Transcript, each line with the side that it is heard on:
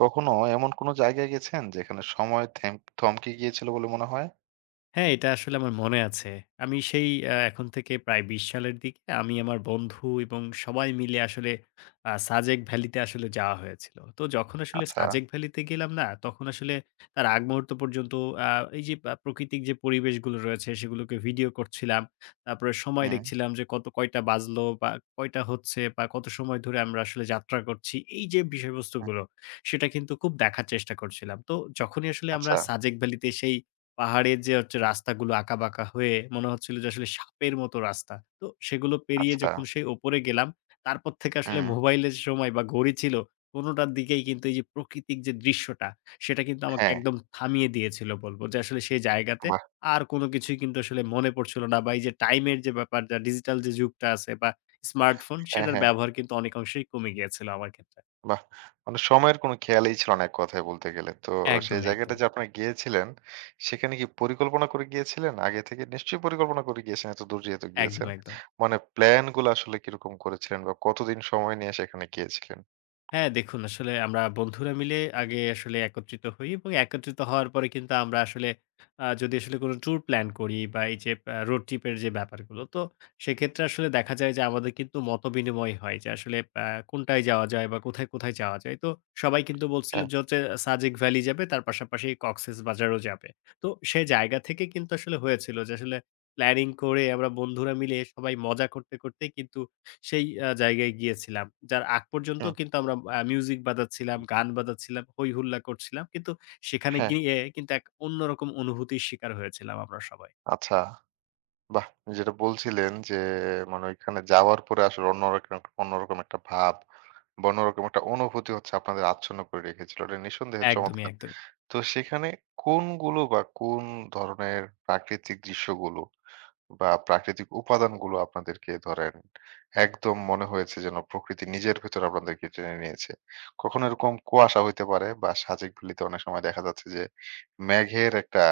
right: কখনো এমন কোনো জায়গায় গেছেন যেখানে সময় থমকে গিয়েছিল বলে মনে হয়?
left: হ্যাঁ, এটা আসলে আমার মনে আছে। আমি সেই এখন থেকে প্রায় ২০ সালের দিকে আমি আমার বন্ধু এবং সবাই মিলে আসলে সাজেক ভ্যালিতে আসলে যাওয়া হয়েছিল। তো যখন আসলে
right: আচ্ছা।
left: সাজেক ভ্যালিতে গেলাম না, তখন আসলে তার আগ মুহূর্ত পর্যন্ত আ এই যে প্রাকৃতিক যে পরিবেশগুলো রয়েছে সেগুলোকে ভিডিও করছিলাম। তারপরে সময়
right: হুম,
left: দেখছিলাম যে কত কয়টা বাজলো বা কয়টা হচ্ছে বা কত সময় ধরে আমরা আসলে যাত্রা করছি। এই যে
right: হুম।
left: বিষয়বস্তুগুলো সেটা কিন্তু খুব দেখার চেষ্টা করছিলাম। তো যখনই আসলে আমরা
right: আচ্ছা,
left: সাজেক ভ্যালিতে সেই পাহাড়ের যে হচ্ছে রাস্তাগুলো আঁকাবাঁকা হয়ে মনে হচ্ছিল যে আসলে সাপের মতো রাস্তা। তো সেগুলো পেরিয়ে
right: আচ্ছা।
left: যখন সেই ওপরে গেলাম, তারপর থেকে আসলে
right: হুম,
left: মোবাইলের সময় বা ঘড়ি ছিল, কোনটার দিকেই কিন্তু এই যে প্রকৃতিক যে দৃশ্যটা, সেটা কিন্তু আমাকে
right: হ্যাঁ।
left: একদম থামিয়ে দিয়েছিল বলব। যে আসলে সেই জায়গাতে
right: বাহ!
left: আর কোন কিছুই কিন্তু আসলে মনে পড়ছিল না বা এই যে টাইমের যে ব্যাপারটা, ডিজিটাল যে যুগটা আছে বা স্মার্টফোন,
right: হ্যাঁ,
left: সেটার
right: হ্যাঁ।
left: ব্যবহার কিন্তু অনেকাংশেই কমে গিয়েছিল আমার ক্ষেত্রে।
right: বাহ! মানে সময়ের কোনো খেয়ালই ছিল না এক কথায় বলতে গেলে। তো সেই
left: একদম,
right: জায়গাটা
left: একদম।
right: যে আপনারা গিয়েছিলেন, সেখানে কি পরিকল্পনা করে গিয়েছিলেন? আগে থেকে নিশ্চয়ই পরিকল্পনা করে গিয়েছেন, এত দূর যেহেতু
left: একদম,
right: গিয়েছেন।
left: একদম।
right: মানে প্ল্যান গুলো আসলে কিরকম করেছিলেন বা কতদিন সময় নিয়ে সেখানে গিয়েছিলেন?
left: হ্যাঁ, দেখুন আসলে আমরা বন্ধুরা মিলে আগে আসলে একত্রিত হই এবং একত্রিত হওয়ার পরে কিন্তু আমরা আসলে যদি আসলে কোনো ট্যুর প্ল্যান করি বা এই যে রোড ট্রিপ এর যে ব্যাপারগুলো, তো সেক্ষেত্রে আসলে দেখা যায় যে আমাদের কিন্তু মতবিনিময় হয় যে আসলে আ কোনটায় যাওয়া যায় বা কোথায়, কোথায় যাওয়া যায়। তো সবাই কিন্তু বলছিল
right: হ্যাঁ,
left: যে হচ্ছে সাজেক ভ্যালি যাবে তার পাশাপাশি কক্সেসবাজারও যাবে। তো সেই জায়গা থেকে কিন্তু আসলে হয়েছিল যে আসলে প্ল্যানিং করে আমরা বন্ধুরা মিলে সবাই মজা করতে, করতেই কিন্তু সেই জায়গায় গিয়েছিলাম। যার আগ পর্যন্ত
right: হুম,
left: কিন্তু আমরা মিউজিক বাজাচ্ছিলাম, গান বাজাচ্ছিলাম, হৈ হুল্লা করছিলাম। কিন্তু সেখানে
right: হ্যাঁ।
left: গিয়ে কিন্তু এক অন্যরকম অনুভূতির শিকার হয়েছিলাম আমরা সবাই।
right: আচ্ছা। বাহ! যেটা বলছিলেন যে মানে ওইখানে যাওয়ার পরে আসলে অন্যরকম অন্যরকম একটা ভাব বা অন্যরকম একটা অনুভূতি হচ্ছে আপনাদের আচ্ছন্ন করে রেখেছিল। এটা নিঃসন্দেহে
left: একদমই,
right: চমৎকার।
left: একদম,
right: তো সেখানে কোনগুলো বা কোন ধরনের প্রাকৃতিক দৃশ্যগুলো বা প্রাকৃতিক উপাদানগুলো আপনাদেরকে ধরেন একদম মনে হয়েছে যেন প্রকৃতি নিজের ভেতর আপনাদেরকে টেনে নিয়েছে। কখনো এরকম কুয়াশা হইতে পারে বা সাজেক ভ্যালিতে অনেক সময় দেখা যাচ্ছে যে মেঘের একটা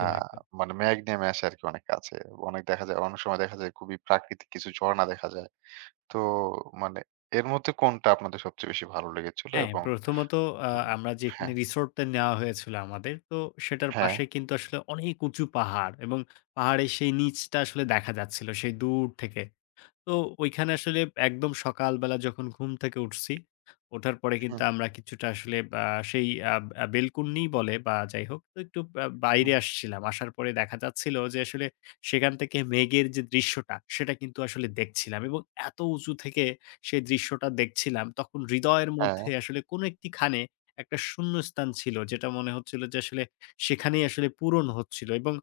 right: আ
left: একদম।
right: মানে মেঘ নেমে আসে আরকি অনেক কাছে। অনেক দেখা যায় অনেক সময় দেখা যায় খুবই প্রাকৃতিক কিছু ঝরণা দেখা যায়। তো মানে এর মধ্যে কোনটা আপনাদের সবচেয়ে বেশি ভালো লেগেছিল?
left: হ্যাঁ,
right: এবং
left: প্রথমত আ
right: হুম,
left: আমরা যেখানে
right: হ্যাঁ,
left: রিসোর্টটা নেওয়া হয়েছিল আমাদের, তো সেটার
right: হ্যাঁ,
left: পাশে কিন্তু আসলে অনেক উঁচু পাহাড় এবং পাহাড়ের সেই নিচটা আসলে দেখা যাচ্ছিল সেই দূর থেকে। তো ওইখানে আসলে একদম সকালবেলা যখন ঘুম থেকে উঠছি, ওঠার পরে কিন্তু
right: হুম,
left: আমরা কিছুটা আসলে আ সেই আ আ বেলকুনি বলে বা যাই হোক, তো একটু
right: হুম,
left: বাইরে আসছিলাম। আসার পরে দেখা যাচ্ছিল যে আসলে সেখান থেকে মেঘের যে দৃশ্যটা, সেটা কিন্তু আসলে দেখছিলাম এবং এত উঁচু থেকে সেই দৃশ্যটা দেখছিলাম, তখন হৃদয়ের
right: হ্যাঁ,
left: মধ্যে আসলে কোনো একটি খানে একটা শূন্যস্থান ছিল, যেটা মনে হচ্ছিল যে আসলে সেখানেই আসলে পূরণ হচ্ছিল এবং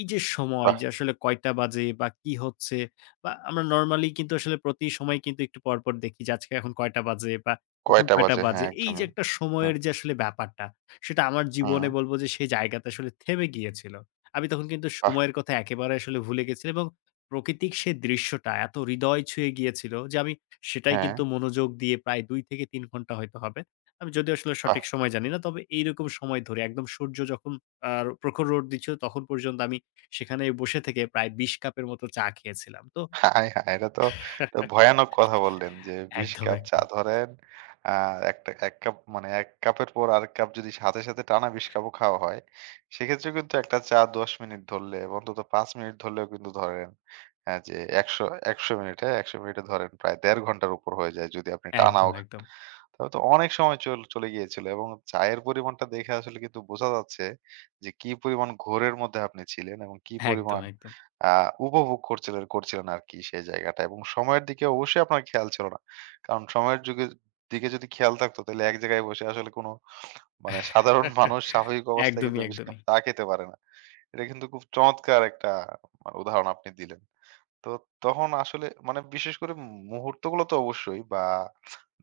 left: এই যে সময়
right: বাহ!
left: যে আসলে কয়টা বাজে বা কি হচ্ছে বা আমরা নরমালি কিন্তু আসলে প্রতি সময় কিন্তু একটু পরপর দেখি যে আজকে এখন কয়টা বাজে বা কখন
right: কয়টা
left: কয়টা
right: বাজে? হ্যাঁ,
left: বাজে। এই যে
right: একদমই।
left: একটা
right: হুম,
left: সময়ের যে আসলে ব্যাপারটা, সেটা আমার
right: হুম,
left: জীবনে বলব যে সেই জায়গাতে আসলে থেমে গিয়েছিল। আমি তখন কিন্তু
right: বাহ!
left: সময়ের কথা একেবারে আসলে ভুলে গেছিলাম এবং প্রকৃতিক সেই দৃশ্যটা এত হৃদয় ছুঁয়ে গিয়েছিল যে আমি সেটাই
right: হ্যাঁ।
left: কিন্তু মনোযোগ দিয়ে প্রায় ২ থেকে ৩ ঘন্টা হয়তো হবে। আমি যদিও আসলে সঠিক সময় জানি না। তবে এইরকম সময় ধরে একদম সূর্য যখন আ প্রখর রোদ দিচ্ছিল তখন পর্যন্ত আমি সেখানে বসে থেকে প্রায় ২০ কাপের মতো চা খেয়েছিলাম। তো
right: হায়, হায়! এটা তো তো ভয়ানক কথা বললেন যে ২০
left: একদম,
right: কাপ চা
left: একদম।
right: ধরেন আ একটা ১ কাপ মানে ১ কাপের পর আরেক কাপ যদি সাথে টানা ২০ কাপও খাওয়া হয়, সেক্ষেত্রে কিন্তু একটা চা ১০ মিনিট ধরলে বা অন্তত ৫ মিনিট ধরলেও কিন্তু ধরেন যে ১০০ মিনিটে ১০০ মিনিটে ধরেন প্রায় ১.৫ ঘন্টার উপর হয়ে যায় যদি আপনি টানাও
left: একদম, একদম।
right: তবে তো অনেক সময় চলে গিয়েছিল এবং চায়ের পরিমাণটা দেখে আসলে কিন্তু বোঝা যাচ্ছে যে কি পরিমাণ ঘোরের মধ্যে আপনি ছিলেন এবং কি
left: একদম,
right: পরিমাণ
left: একদম।
right: উপভোগ করছিলেন করছিলেন আর কি সেই জায়গাটা এবং সময়ের দিকে অবশ্যই আপনার খেয়াল ছিল না কারণ সময়ের যুগে দিকে যদি খেয়াল থাকতো তাহলে এক জায়গায় বসে আসলে কোনো মানে সাধারণ মানুষ স্বাভাবিক অবস্থায় কিন্তু
left: একদমই,
right: বেশি কাপ
left: একদমই।
right: চা খেতে পারে না। এটা কিন্তু খুব চমৎকার একটা মানে উদাহরণ আপনি দিলেন। তো তখন আসলে মানে বিশেষ করে মুহূর্তগুলো তো অবশ্যই বা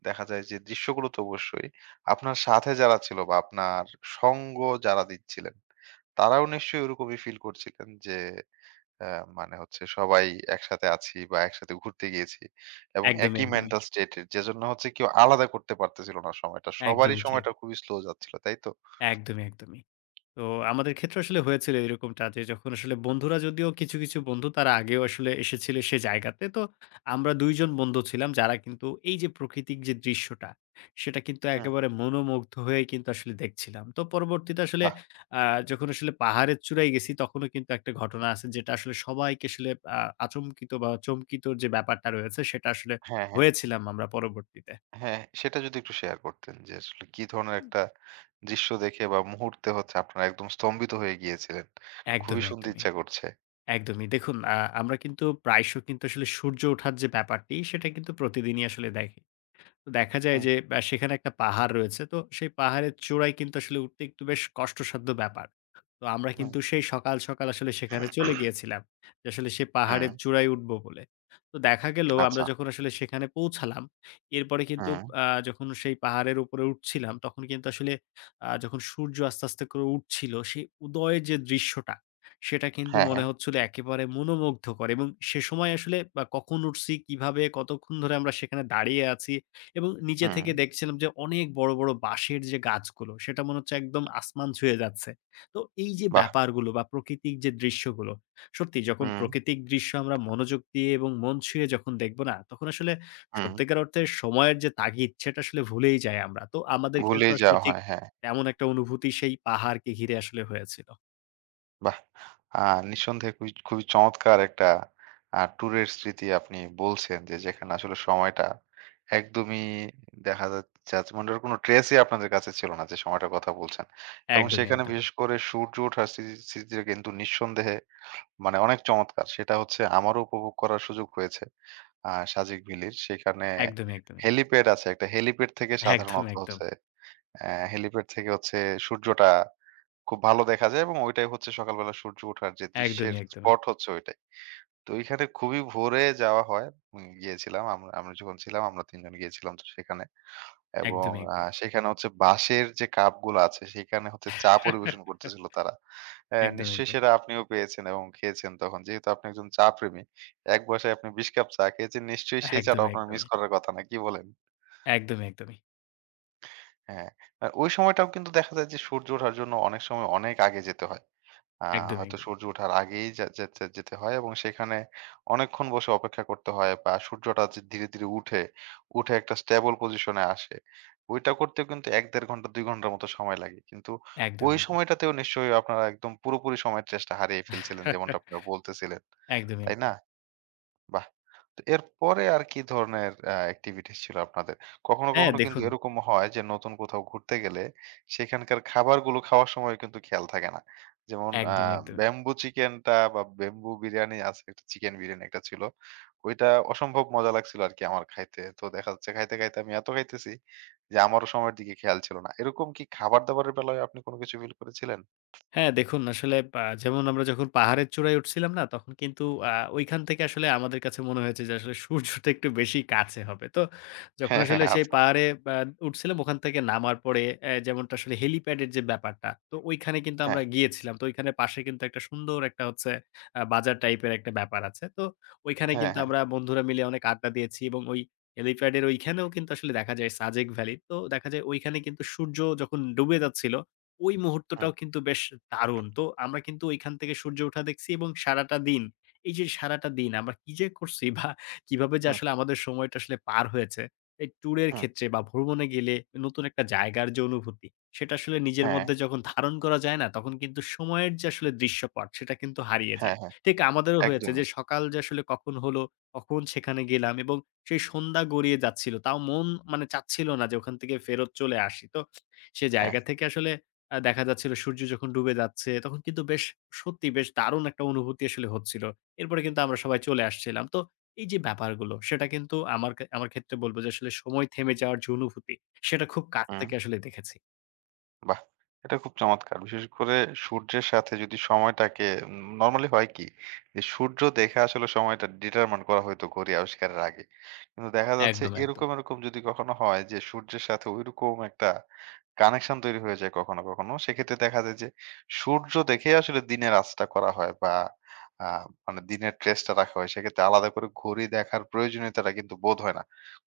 right: দেখা যায় যে দৃশ্যগুলো তো অবশ্যই, আপনার সাথে যারা ছিল বা আপনার সঙ্গ যারা দিচ্ছিলেন, তারাও নিশ্চয়ই ওরকমই ফিল করছিলেন যে অ্যা মানে হচ্ছে সবাই একসাথে আছি বা একসাথে ঘুরতে গিয়েছি এবং হ্যাঁ।
left: একদমই,
right: একই
left: একদমই।
right: মেন্টাল স্টেটের যেজন্য হচ্ছে কেউ আলাদা করতে পারতেছিল না সময়টা। সবারই
left: একদমই ঠিক।
right: সময়টা খুবই স্লো যাচ্ছিল, তাই তো?
left: একদমই, একদমই। তো আমাদের ক্ষেত্রে আসলে হয়েছিল এরকমটা যে যখন আসলে বন্ধুরা যদিও কিছু, কিছু বন্ধু তারা আগেও আসলে এসেছিল সে জায়গাতে। তো আমরা ২ জন বন্ধু ছিলাম যারা কিন্তু এই যে প্রকৃতিক যে দৃশ্যটা, সেটা কিন্তু
right: হুম।
left: একেবারে মনোমুগ্ধ হয়ে কিন্তু আসলে দেখছিলাম। তো পরবর্তীতে আসলে
right: বাহ!
left: আ যখন আসলে পাহাড়ের চূড়ায় গেছি তখনও কিন্তু একটা ঘটনা আছে যেটা আসলে সবাইকে আসলে আ আচমকিত বা চমকিত যে ব্যাপারটা রয়েছে সেটা আসলে
right: হ্যাঁ, হ্যাঁ।
left: হয়েছিলাম আমরা পরবর্তীতে।
right: হ্যাঁ, সেটা যদি একটু শেয়ার করতেন যে আসলে কি ধরনের একটা দৃশ্য দেখে বা মুহূর্তে হচ্ছে আপনারা একদম স্তম্ভিত হয়ে গিয়েছিলেন? খুবই
left: একদমই,
right: শুনতে
left: একদমই।
right: ইচ্ছা করছে।
left: একদমই। দেখুন আমরা কিন্তু প্রায়শ কিন্তু আসলে সূর্য ওঠার যে ব্যাপারটি, সেটা কিন্তু প্রতিদিনই আসলে দেখ তো দেখা যায়
right: হুম,
left: যে সেখানে একটা পাহাড় রয়েছে। তো সেই পাহাড়ের চূড়ায় কিন্তু আসলে উঠতে একটু বেশ কষ্টসাধ্য ব্যাপার। তো আমরা
right: হুম।
left: কিন্তু সেই সকাল, সকাল আসলে সেখানে চলে গিয়েছিলাম। যে আসলে সে
right: হুম।
left: পাহাড়ের চূড়ায় উঠবো বলে। তো দেখা গেল আমরা
right: আচ্ছা।
left: যখন আসলে সেখানে পৌঁছালাম, এরপরে কিন্তু
right: হুম,
left: যখন সেই পাহাড়ের উপরে উঠছিলাম, তখন কিন্তু আসলে যখন সূর্য আস্তে, আস্তে করে উঠছিল, সেই উদয়ের যে দৃশ্যটা, সেটা কিন্তু
right: হ্যাঁ,
left: মনে হচ্ছিল একেবারে মনোমুগ্ধকর এবং সে সময় আসলে বা কখন উঠছি, কিভাবে, কতক্ষণ ধরে আমরা সেখানে দাঁড়িয়ে আছি এবং নিচে
right: হুম,
left: থেকে দেখছিলাম যে অনেক বড়, বড় বাঁশের যে গাছগুলো সেটা মনে হচ্ছে একদম আসমান ছুঁয়ে যাচ্ছে। তো এই যে
right: বাহ!
left: ব্যাপারগুলো বা প্রকৃতিক যে দৃশ্যগুলো, সত্যি যখন
right: হুম,
left: প্রকৃতিক দৃশ্য আমরা মনোযোগ দিয়ে এবং মন ছুঁয়ে যখন দেখব না, তখন আসলে
right: হুম,
left: সত্যিকার অর্থে সময়ের যে তাগিদ সেটা আসলে ভুলেই যাই আমরা। তো আমাদের ক্ষেত্রে
right: ভুলেই
left: আসলে
right: যাওয়া
left: ঠিক
right: হয়। হ্যাঁ,
left: তেমন একটা অনুভূতি সেই পাহাড়কে ঘিরে আসলে হয়েছিল।
right: বাহ! আ নিঃসন্দেহে খুবই, খুবই চমৎকার একটা ট্যুরের স্মৃতি আপনি বলছেন যে, যেখানে আসলে সময়টা একদমই দেখা যা যাচ্ছে মানে ওটার কোন ট্রেসই আপনাদের কাছে ছিল না যে, সময়টার কথা বলছেন। এবং
left: একদমই,
right: সেখানে
left: একদমই।
right: বিশেষ করে সূর্য ওঠার স্মৃতিটা কিন্তু নিঃসন্দেহে মানে অনেক চমৎকার। সেটা হচ্ছে আমারও উপভোগ করার সুযোগ হয়েছে সাজেক ভ্যালির। সেখানে
left: একদমই, একদমই।
right: হেলিপ্যাড আছে। একটা হেলিপ্যাড থেকে
left: একদম,
right: সাধারণত
left: একদম।
right: হচ্ছে অ্যা হেলিপ্যাড থেকে হচ্ছে সূর্যটা খুব ভালো দেখা যায় এবং ওইটাই হচ্ছে সকালবেলা সূর্য ওঠার যে দৃশ্যের
left: একদমই, একদমই।
right: স্পট হচ্ছে ওইটাই। তো ওইখানে খুবই ভোরে যাওয়া হয়। গিয়েছিলাম আমরা আমরা যখন ছিলাম আমরা ৩ জন গিয়েছিলাম তো সেখানে। এবং
left: একদমই, একদমই।
right: সেখানে হচ্ছে বাঁশের যে কাপগুলো আছে সেখানে হচ্ছে চা পরিবেশন করতেছিল তারা।
left: একদম,
right: নিশ্চয়ই
left: একদম।
right: সেটা আপনিও পেয়েছেন এবং খেয়েছেন তখন। যেহেতু আপনি একজন চা প্রেমী, এক বসায় আপনি ২০ কাপ চা খেয়েছেন নিশ্চয়ই
left: একদম
right: সেই
left: একদমই,
right: চাটাও আপনার মিস
left: একদমই।
right: করার কথা না। কি বলেন?
left: একদমই, একদমই।
right: হ্যাঁ, ওই সময়টাও কিন্তু দেখা যায় যে সূর্য ওঠার জন্য অনেক সময় অনেক আগে যেতে হয়। আ
left: একদমই,
right: হয়তো
left: একদমই।
right: সূর্য ওঠার আগেই যা যেতে যেতে হয় এবং সেখানে অনেকক্ষণ বসে অপেক্ষা করতে হয় বা সূর্যটা যে ধীরে, ধীরে উঠে, উঠে একটা স্টেবল পজিশনে আসে। ওইটা করতেও কিন্তু ১-১.৫ ঘন্টা ২ ঘন্টার মতো সময় লাগে। কিন্তু ওই
left: একদমই, একদমই।
right: সময়টাতেও নিশ্চয়ই আপনারা একদম পুরোপুরি সময়ের চেষ্টা হারিয়ে ফেলছিলেন যেমনটা আপনারা বলতেছিলেন।
left: একদমই,
right: তাই না?
left: একদমই।
right: বাহ! তো এরপরে আর কি ধরনের এক্টিভিটিস ছিল আপনাদের? কখনো,
left: হ্যাঁ,
right: কখনো কিন্তু
left: দেখুন
right: এরকম হয় যে নতুন কোথাও ঘুরতে গেলে সেখানকার খাবারগুলো খাওয়ার সময় কিন্তু খেয়াল থাকে না। যেমন
left: একদমই, একদমই।
right: ব্যাম্বু চিকেনটা বা ব্যাম্বু বিরিয়ানি আছে একটা চিকেন বিরিয়ানি একটা ছিল। ওইটা অসম্ভব মজা লাগছিল আরকি আমার খাইতে। তো দেখা যাচ্ছে খাইতে, খাইতে আমি এত খাইতেছি যে আমারও সময়ের দিকে খেয়াল ছিল না। এরকম কি খাবার-দাবারের বেলায় আপনি কোনো কিছু ফিল করেছিলেন?
left: হ্যাঁ, দেখুন আসলে যেমন আমরা যখন পাহাড়ের চূড়ায় উঠছিলাম না? তখন কিন্তু আ ঐখান থেকে আসলে আমাদের কাছে মনে হয়েছে যে আসলে সূর্যটা একটু বেশি কাছে হবে। তো যখন
right: হ্যাঁ, হ্যাঁ,
left: আসলে সেই
right: আচ্ছা।
left: পাহাড়ে আ উঠছিলাম ওখান থেকে নামার পরে যেমনটা আসলে হেলিপ্যাড এর যে ব্যাপারটা, তো ঐখানে কিন্তু
right: হ্যাঁ,
left: আমরা গিয়েছিলাম। তো ঐখানে পাশে কিন্তু একটা সুন্দর একটা হচ্ছে বাজার টাইপের একটা ব্যাপার আছে। তো ঐখানে
right: হ্যাঁ,
left: কিন্তু
right: হ্যাঁ।
left: আমরা বন্ধুরা মিলে অনেক আড্ডা দিয়েছি এবং ওই হেলিপ্যাড এর ঐখানেও কিন্তু আসলে দেখা যায় সাজেক ভ্যালি। তো দেখা যায় ঐখানে কিন্তু সূর্য যখন ডুবে যাচ্ছিল ওই
right: হুম,
left: মুহূর্তটাও কিন্তু বেশ দারুণ। তো আমরা কিন্তু ঐখান থেকে সূর্য ওঠা দেখছি এবং সারাটা দিন, এই যে সারাটা দিন আমরা কি যে করছি বা কিভাবে যে
right: হুম,
left: আসলে আমাদের সময়টা আসলে পার হয়েছে, এই ট্যুরের
right: হুম।
left: ক্ষেত্রে বা ভ্রমণে গেলে নতুন একটা জায়গার যে অনুভূতি, সেটা আসলে নিজের
right: হ্যাঁ,
left: মধ্যে যখন ধারণ করা যায় না, তখন কিন্তু সময়ের যে আসলে দৃশ্যপট, সেটা কিন্তু হারিয়ে
right: হ্যাঁ,
left: যায়।
right: হ্যাঁ।
left: ঠিক আমাদেরও হয়েছে
right: একদমই।
left: যে সকাল যে আসলে কখন হলো, কখন সেখানে গেলাম এবং সেই সন্ধ্যা গড়িয়ে যাচ্ছিল। তাও মন মানে চাচ্ছিল না যে ওখান থেকে ফেরত চলে আসি। তো সে
right: হ্যাঁ।
left: জায়গা থেকে আসলে দেখা যাচ্ছিল সূর্য যখন ডুবে যাচ্ছে, তখন কিন্তু বেশ সত্যি বেশ দারুণ একটা অনুভূতি আসলে হচ্ছিল। এরপরে কিন্তু আমরা সবাই চলে আসছিলাম। তো এই যে ব্যাপারগুলো, সেটা কিন্তু আমার ক্ষেত্রে বলব যে আসলে সময় থেমে যাওয়ার যে অনুভূতি, সেটা খুব কাছ
right: হু,
left: থেকে আসলে দেখেছি।
right: বাহ! এটা খুব চমৎকার। বিশেষ করে সূর্যের সাথে যদি সময়টাকে নরমালি হয় কি? যে সূর্য দেখে আসলে সময়টা ডিটারমাইন করা হইতো ঘড়ি আবিষ্কারের আগে। কিন্তু দেখা যাচ্ছে
left: একদম, একদম।
right: এরকম, এরকম যদি কখনো হয় যে সূর্যের সাথে ঐরকম একটা কানেকশন তৈরি হয়ে যায় কখনো, কখনো সেক্ষেত্রে দেখা যায় যে সূর্য দেখেই আসলে দিনের আঁচটা করা হয় বা আ মানে দিনের ট্রেসটা রাখা হয়। সেক্ষেত্রে আলাদা করে ঘড়ি দেখার প্রয়োজনীয়তাটা কিন্তু বোধ হয় না।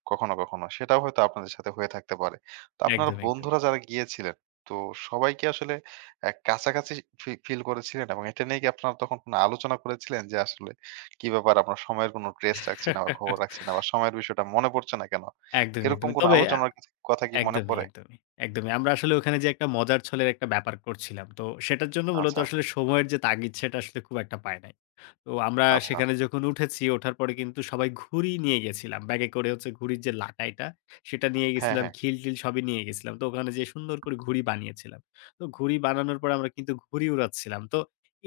right: কখনো, কখনো সেটাও হয়তো আপনাদের সাথে হয়ে থাকতে পারে। তো আপনারা
left: একদমই, একদমই।
right: বন্ধুরা যারা গিয়েছিলেন তো সবাই কি আসলে কাছাকাছি ফিল করেছিলেন এবং এটা নিয়ে কি আপনারা তখন কোনো আলোচনা করেছিলেন যে আসলে কি ব্যাপার আমরা সময়ের কোনো ট্রেস রাখছি না বা খবর রাখছি না বা সময়ের বিষয়টা মনে পড়ছে না কেন?
left: একদমই,
right: এরকম
left: একদমই।
right: কোনো
left: তবে
right: আলোচনার কিছু কথা কি মনে
left: একদমই,
right: পড়ে?
left: একদমই, একদমই। আমরা আসলে ওখানে যে একটা মজার ছলের একটা ব্যাপার করছিলাম। তো সেটার জন্য মূলত
right: আচ্ছা,
left: আসলে সময়ের যে তাগিদ, সেটা আসলে খুব একটা পাই নাই। তো আমরা
right: আচ্ছা।
left: সেখানে যখন উঠেছি, ওঠার পরে কিন্তু সবাই ঘুড়ি নিয়ে গেছিলাম। ব্যাগে করে হচ্ছে ঘুড়ির যে লাটাইটা, সেটা নিয়ে
right: হ্যাঁ,
left: গেছিলাম,
right: হ্যাঁ।
left: খিল-টিল সবই নিয়ে গেছিলাম। তো ওখানে যেয়ে সুন্দর করে ঘুড়ি বানিয়েছিলাম। তো ঘুড়ি বানানোর পরে আমরা কিন্তু ঘুড়ি উড়াচ্ছিলাম। তো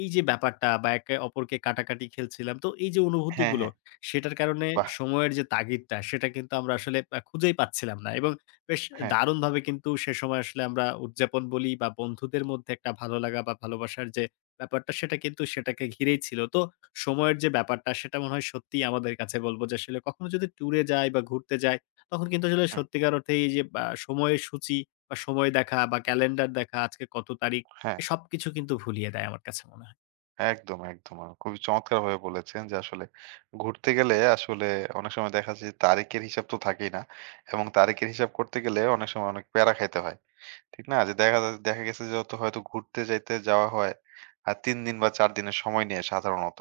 left: এই যে ব্যাপারটা বা একে অপরকে কাটাকাটি খেলছিলাম। তো এই যে
right: হ্যাঁ,
left: অনুভূতিগুলো,
right: হ্যাঁ।
left: সেটার কারণে
right: বাহ!
left: সময়ের যে তাগিদটা, সেটা কিন্তু আমরা আসলে খুঁজেই পাচ্ছিলাম না এবং বেশ
right: হ্যাঁ,
left: দারুণভাবে কিন্তু সে সময় আসলে আমরা উদযাপন বলি বা বন্ধুদের মধ্যে একটা ভালো লাগা বা ভালোবাসার যে ব্যাপারটা, সেটা কিন্তু সেটাকে ঘিরেই ছিল। তো সময়ের যে ব্যাপারটা সেটা মনে হয় সত্যিই আমাদের কাছে বলব যে আসলে কখনো যদি ট্যুরে যাই বা ঘুরতে যাই, তখন কিন্তু আসলে
right: হুম,
left: সত্যিকার অর্থে এই যে বা সময়ের সূচি বা সময় দেখা বা ক্যালেন্ডার দেখা আজকে কত তারিখ,
right: হ্যাঁ।
left: এ সবকিছু কিন্তু ভুলিয়ে দেয় আমার কাছে মনে হয়।
right: একদম, একদম। খুবই চমৎকারভাবে বলেছেন যে আসলে ঘুরতে গেলে আসলে অনেক সময় দেখা যায় যে তারিখের হিসাব তো থাকেই না এবং তারিখের হিসাব করতে গেলে অনেক সময় অনেক প্যারা খাইতে হয়। ঠিক না? যে দেখা যায় দেখা গেছে যে অত হয়তো ঘুরতে যাইতে যাওয়া হয়। আর ৩ দিন বা ৪ দিনের সময় নিয়ে সাধারণত।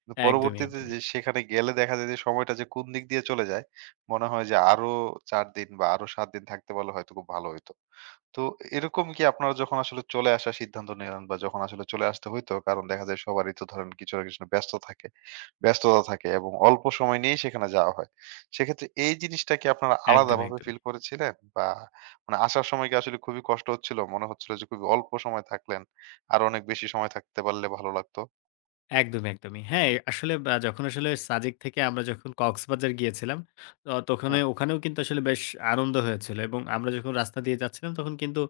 right: কিন্তু
left: একদমই,
right: পরবর্তীতে
left: একদমই।
right: যে সেখানে গেলে দেখা যায় যে সময়টা যে কোন দিক দিয়ে চলে যায়, মনে হয় যে আরো ৪ দিন বা আরো ৭ দিন থাকতে পারলে হয়তো খুব ভালো হইতো। তো এরকম কি আপনারা যখন আসলে চলে আসার সিদ্ধান্ত নিলেন বা যখন আসলে চলে আসতে হইতো, কারণ দেখা যায় সবারই তো ধরেন কিছু না কিছু ব্যস্ত থাকে। ব্যস্ততা থাকে এবং অল্প সময় নিয়েই সেখানে যাওয়া হয়। সেক্ষেত্রে এই জিনিসটা কি আপনারা
left: একদমই,
right: আলাদাভাবে
left: একদমই।
right: ফিল করেছিলেন? বা মানে আসার সময় কি আসলে খুবই কষ্ট হচ্ছিল? মনে হচ্ছিল যে খুবই অল্প সময় থাকলেন। আরো অনেক বেশি সময় থাকতে পারলে ভালো লাগতো।
left: একদমই, একদমই। হ্যাঁ, আসলে যখন আসলে সাজেক থেকে আমরা যখন কক্সবাজার গিয়েছিলাম, তো
right: হুম,
left: তখনে ওখানেও কিন্তু আসলে বেশ আনন্দ হয়েছিল এবং আমরা যখন রাস্তা দিয়ে যাচ্ছিলাম তখন কিন্তু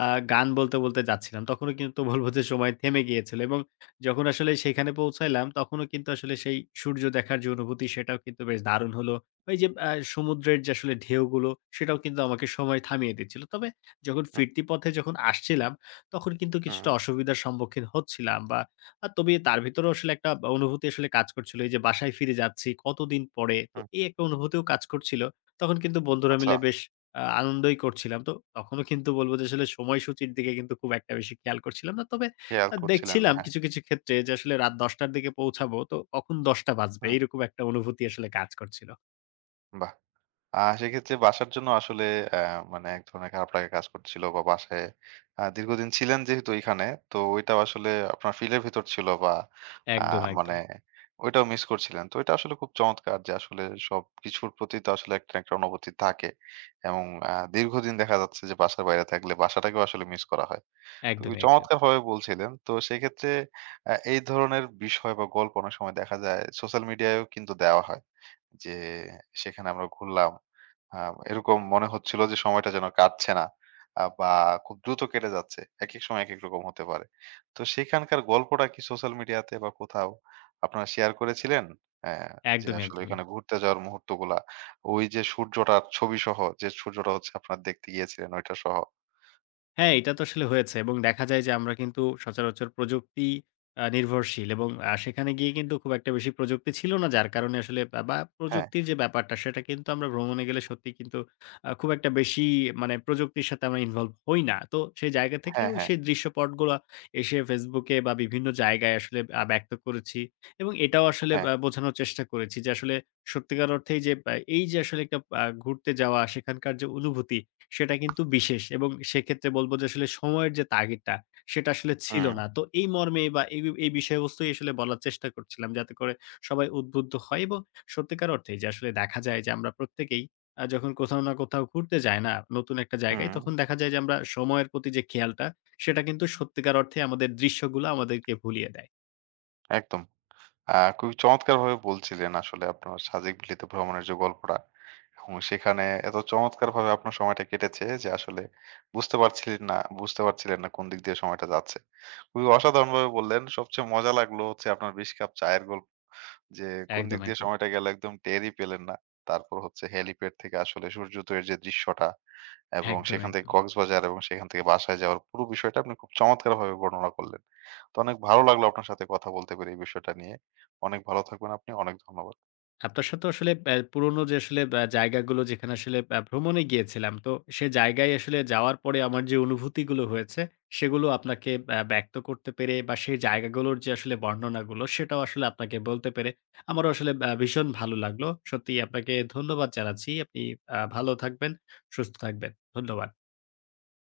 left: আ গান বলতে, বলতে যাচ্ছিলাম। তখনও কিন্তু বলব যে সময় থেমে গিয়েছিল এবং যখন আসলে সেখানে পৌঁছাইলাম তখনও কিন্তু আসলে সেই সূর্য দেখার যে অনুভূতি সেটাও কিন্তু বেশ দারুণ হলো। ওই যে সমুদ্রের যে আসলে ঢেউগুলো সেটাও কিন্তু আমাকে সময় থামিয়ে দিচ্ছিল। তবে যখন
right: হুম,
left: ফিরতি পথে যখন আসছিলাম তখন কিন্তু
right: হুম,
left: কিছুটা অসুবিধার সম্মুখীন হচ্ছিলাম বা তবে তার ভেতরেও আসলে একটা বা অনুভূতি আসলে কাজ করছিল। এই যে বাসায় ফিরে যাচ্ছি কতদিন পরে। তো
right: হুম।
left: এই একটা অনুভূতিও কাজ করছিল। তখন কিন্তু বন্ধুরা
right: আচ্ছা,
left: মিলে বেশ আনন্দই করছিলাম। তো তখনও কিন্তু বলব যে আসলে সময়সূচির দিকে কিন্তু খুব একটা বেশি খেয়াল করছিলাম না। তবে
right: খেয়াল করছিলেন না।
left: দেখছিলাম
right: হ্যাঁ।
left: কিছু, কিছু ক্ষেত্রে যে আসলে রাত ১০:০০ র দিকে পৌঁছাবো তো কখন ১০:০০ বাজবে।
right: হুম,
left: এরকম একটা অনুভূতি আসলে কাজ করছিল।
right: বাহ! সেক্ষেত্রে বাসার জন্য আসলে অ্যা মানে এক ধরনের খারাপ লাগা কাজ করছিল বা বাসায় দীর্ঘদিন ছিলেন যেহেতু এখানে, তো ওইটাও আসলে আপনার ফিলের ভিতর ছিল বা আ
left: একদম,
right: মানে
left: একদম।
right: ওইটাও মিস করছিলেন। তো এটা আসলে খুব চমৎকার যে আসলে সবকিছুর প্রতি তো আসলে একটা না একটা অনুভূতি থাকে। এবং দীর্ঘদিন দেখা যাচ্ছে যে বাসার বাইরে থাকলে বাসাটাকেও আসলে মিস করা হয়। তো খুবই
left: একদমই, একদমই।
right: চমৎকারভাবে বলছিলেন। তো সেক্ষেত্রে এই ধরনের বিষয় বা গল্প অনেক সময় দেখা যায় সোশ্যাল মিডিয়ায়ও কিন্তু দেওয়া হয়। যে সেখানে আমরা ঘুরলাম। আ এরকম মনে হচ্ছিল যে সময়টা যেন কাটছে না। বা খুব দ্রুত কেটে যাচ্ছে। একেক সময় একেক রকম হতে পারে। তো সেখানকার গল্পটা কি সোশ্যাল মিডিয়াতে বা কোথাও আপনারা শেয়ার করেছিলেন? অ্যা যে
left: একদমই,
right: আসলে
left: একদমই।
right: ওইখানে ঘুরতে যাওয়ার মুহূর্তগুলা, ওই যে সূর্যটার ছবি সহ যে সূর্যটা হচ্ছে আপনারা দেখতে গিয়েছিলেন ওইটা সহ।
left: হ্যাঁ, এটা তো আসলে হয়েছে এবং দেখা যায় যে আমরা কিন্তু সচরাচর প্রযুক্তি নির্ভরশীল এবং সেখানে গিয়ে কিন্তু খুব একটা বেশি প্রযুক্তি ছিল না। যার কারণে আসলে বা বা
right: হ্যাঁ,
left: প্রযুক্তির যে ব্যাপারটা সেটা কিন্তু আমরা ভ্রমণে গেলে সত্যিই কিন্তু খুব একটা বেশি মানে প্রযুক্তির সাথে আমরা ইনভলভ হই না। তো সেই জায়গা থেকে
right: হ্যাঁ,
left: ওই
right: হ্যাঁ,
left: সেই দৃশ্যপটগুলা এসে Facebook এ বা বিভিন্ন জায়গায় আসলে ব্যক্ত করেছি এবং এটাও আসলে
right: হ্যাঁ।
left: বোঝানোর চেষ্টা করেছি যে আসলে সত্যিকার অর্থেই যে এই যে আসলে একটা ঘুরতে যাওয়া সেখানকার যে অনুভূতি সেটা কিন্তু বিশেষ এবং সেক্ষেত্রে বলব যে আসলে সময়ের যে তাগিদটা, সেটা আসলে ছিল
right: হুম,
left: না। তো এই মর্মে বা এই এই বিষয়বস্তুই আসলে বলার চেষ্টা করছিলাম যাতে করে সবাই উদ্বুদ্ধ হয় এবং সত্যিকার অর্থেই যে আসলে দেখা যায় যে আমরা প্রত্যেকেই যখন কোথাও না কোথাও ঘুরতে যাই না নতুন একটা জায়গায়
right: হুম।
left: তখন দেখা যায় যে আমরা সময়ের প্রতি যে খেয়ালটা সেটা কিন্তু সত্যিকার অর্থে আমাদের দৃশ্যগুলো আমাদেরকে ভুলিয়ে দেয়।
right: একদম। আ খুবই চমৎকারভাবে বলছিলেন আসলে আপনার সাজেক-বিলিত ভ্রমণের যে গল্পটা এবং সেখানে এত চমৎকারভাবে আপনার সময়টা কেটেছে যে আসলে বুঝতে পারছিলেন না কোন দিক দিয়ে সময়টা যাচ্ছে। খুবই অসাধারণভাবে বললেন। সবচেয়ে মজা লাগলো হচ্ছে আপনার ২০ কাপ চায়ের গল্প। যে কোন দিক
left: একদম,
right: দিয়ে
left: একদম।
right: সময়টা গেল একদম টেরই পেলেন না। তারপর হচ্ছে হেলিপ্যাড থেকে আসলে সূর্যোদয়ের যে দৃশ্যটা এবং
left: একদম,
right: সেখান থেকে
left: একদমই।
right: কক্সবাজার এবং সেখান থেকে বাসায় যাওয়ার পুরো বিষয়টা আপনি খুব চমৎকারভাবে বর্ণনা করলেন। তো অনেক ভালো লাগলো আপনার সাথে কথা বলতে পেরে এই বিষয়টা নিয়ে। অনেক ভালো থাকবেন আপনি। অনেক ধন্যবাদ।
left: আপনার সাথে আসলে পুরোনো যে আসলে জায়গাগুলো যেখানে আসলে ভ্রমণে গিয়েছিলাম। তো সে জায়গায় আসলে যাওয়ার পরে আমার যে অনুভূতিগুলো হয়েছে, সেগুলো আপনাকে ব্যক্ত করতে পেরে বা সেই জায়গাগুলোর যে আসলে বর্ণনাগুলো, সেটাও আসলে আপনাকে বলতে পেরে আমারও আসলে ভীষণ ভালো লাগলো। সত্যিই আপনাকে ধন্যবাদ জানাচ্ছি। আপনি ভালো থাকবেন, সুস্থ থাকবেন। ধন্যবাদ।